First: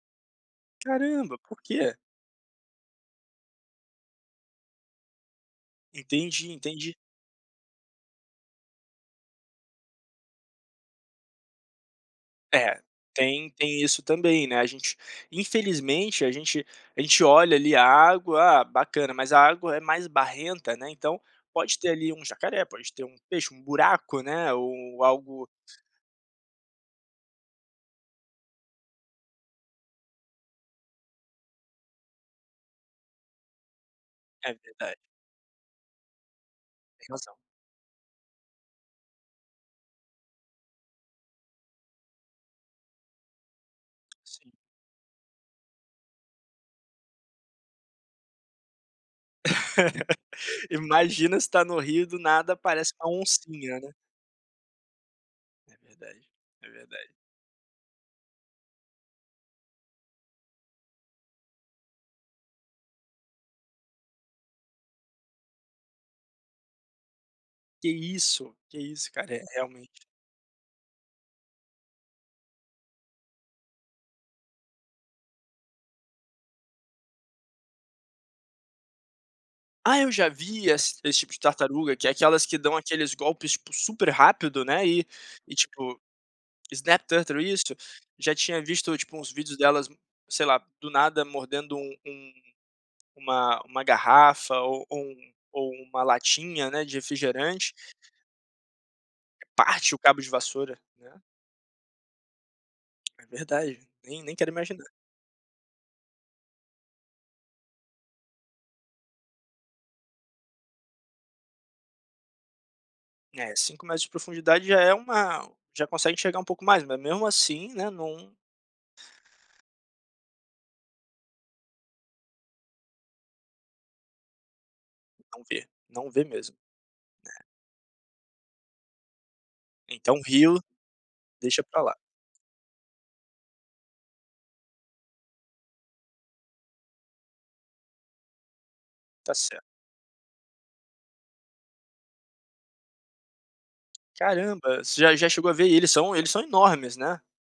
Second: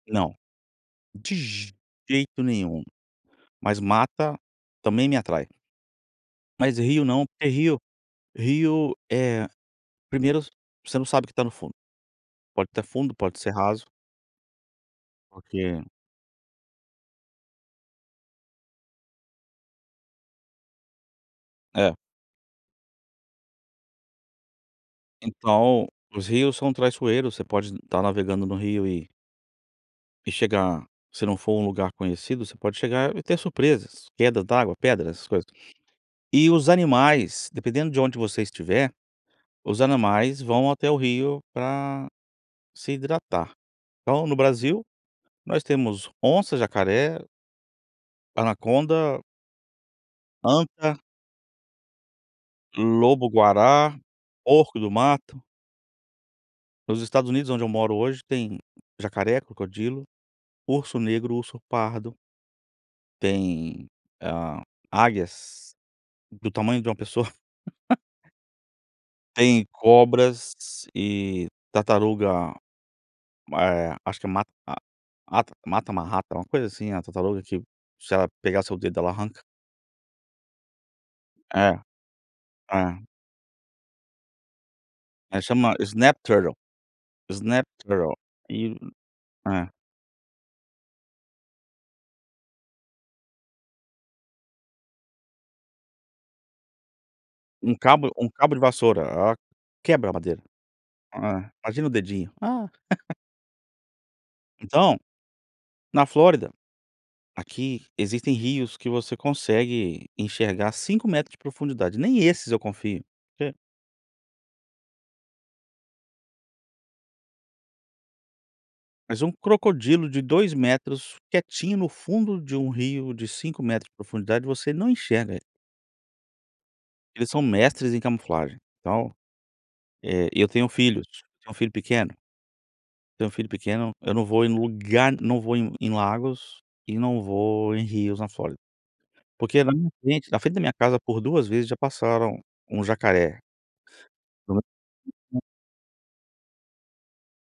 Não, de Caramba, por quê? jeito nenhum, mas mata também me atrai. Entendi, Mas entendi. rio não, porque rio rio, eh, 1º v você não sabe o que tá no fundo. Pode É, estar fundo, pode tem ser tem raso. isso também, né, a gente Porque infelizmente a gente a gente olha ali a água, ah, bacana, mas a água é mais barrenta, né, então pode ter É. ali um jacaré, pode ter um peixe, um buraco, né, ou algo Então os rios são traiçoeiros, você pode estar navegando no rio e e chegar se não for um lugar conhecido você pode chegar e ter surpresas, queda É d'água, verdade. pedras, essas coisas. E os Tem razão. animais, dependendo de onde você estiver, os animais vão até o rio pra se hidratar. Então, no Sim. Brasil, nós temos onça, jacaré anaconda anta Imagina você tá no rio do nada parece uma oncinha, né. lobo-guará, porco-do-mato. É verdade, é Nos verdade. Estados Unidos onde eu moro hoje tem jacaré, crocodilo, urso negro, urso pardo tem a águias, do tamanho de uma pessoa. Que isso, que isso cara, eh, Tem realmente. cobras e tartaruga ma eh, acho que ma a mata matamarrata, alguma coisa assim, a tartaruga que se ela pegar o seu dedo ela arranca. Ah, eu já vi ess esse tipo de É, tartaruga que é aquelas que dão é. aqueles golpes, tipo, super rápido, né, e É, e chama tipo, snap turtle, snap turtle, snap isso, turtle. já tinha E visto tipo uns vídeos é. delas, sei lá, do nada mordendo um um uma uma garrafa ou ou um ou uma latinha, né, de refrigerante. Um cabo um cabo de vassoura, a ela Parte o quebra a cabo de madeira, vassoura, né. eh, imagina o dedinho. Ah. É verdade, nem nem quero imaginar. Então, na Flórida, aqui existem rios que você consegue enxergar 5 metros de profundidade, nem esses eu confio. É, Que 5 metros de profundidade já é uma já consegue enxergar um pouco mais, mas mesmo assim, né não Mas um crocodilo de 2 metros quietinho no fundo de um rio de 5 metros de profundidade você não enxerga ele. Não vê, não vê mesmo, Eles são é. mestres em camuflagem, então, Então eh, e eu rio, tenho filhos, eu tenho um deixa filho para lá. pequeno. Eu tenho um filho pequeno, eu não vou em lugar não vou em em lagos e não vou em rios na Flórida. Tá cer Porque na minha frente na frente da minha casa por 2 vezes já passaram um jacaré. Caramba, você já já [unintelligible] chegou a ver, e eles são eles são enormes, né?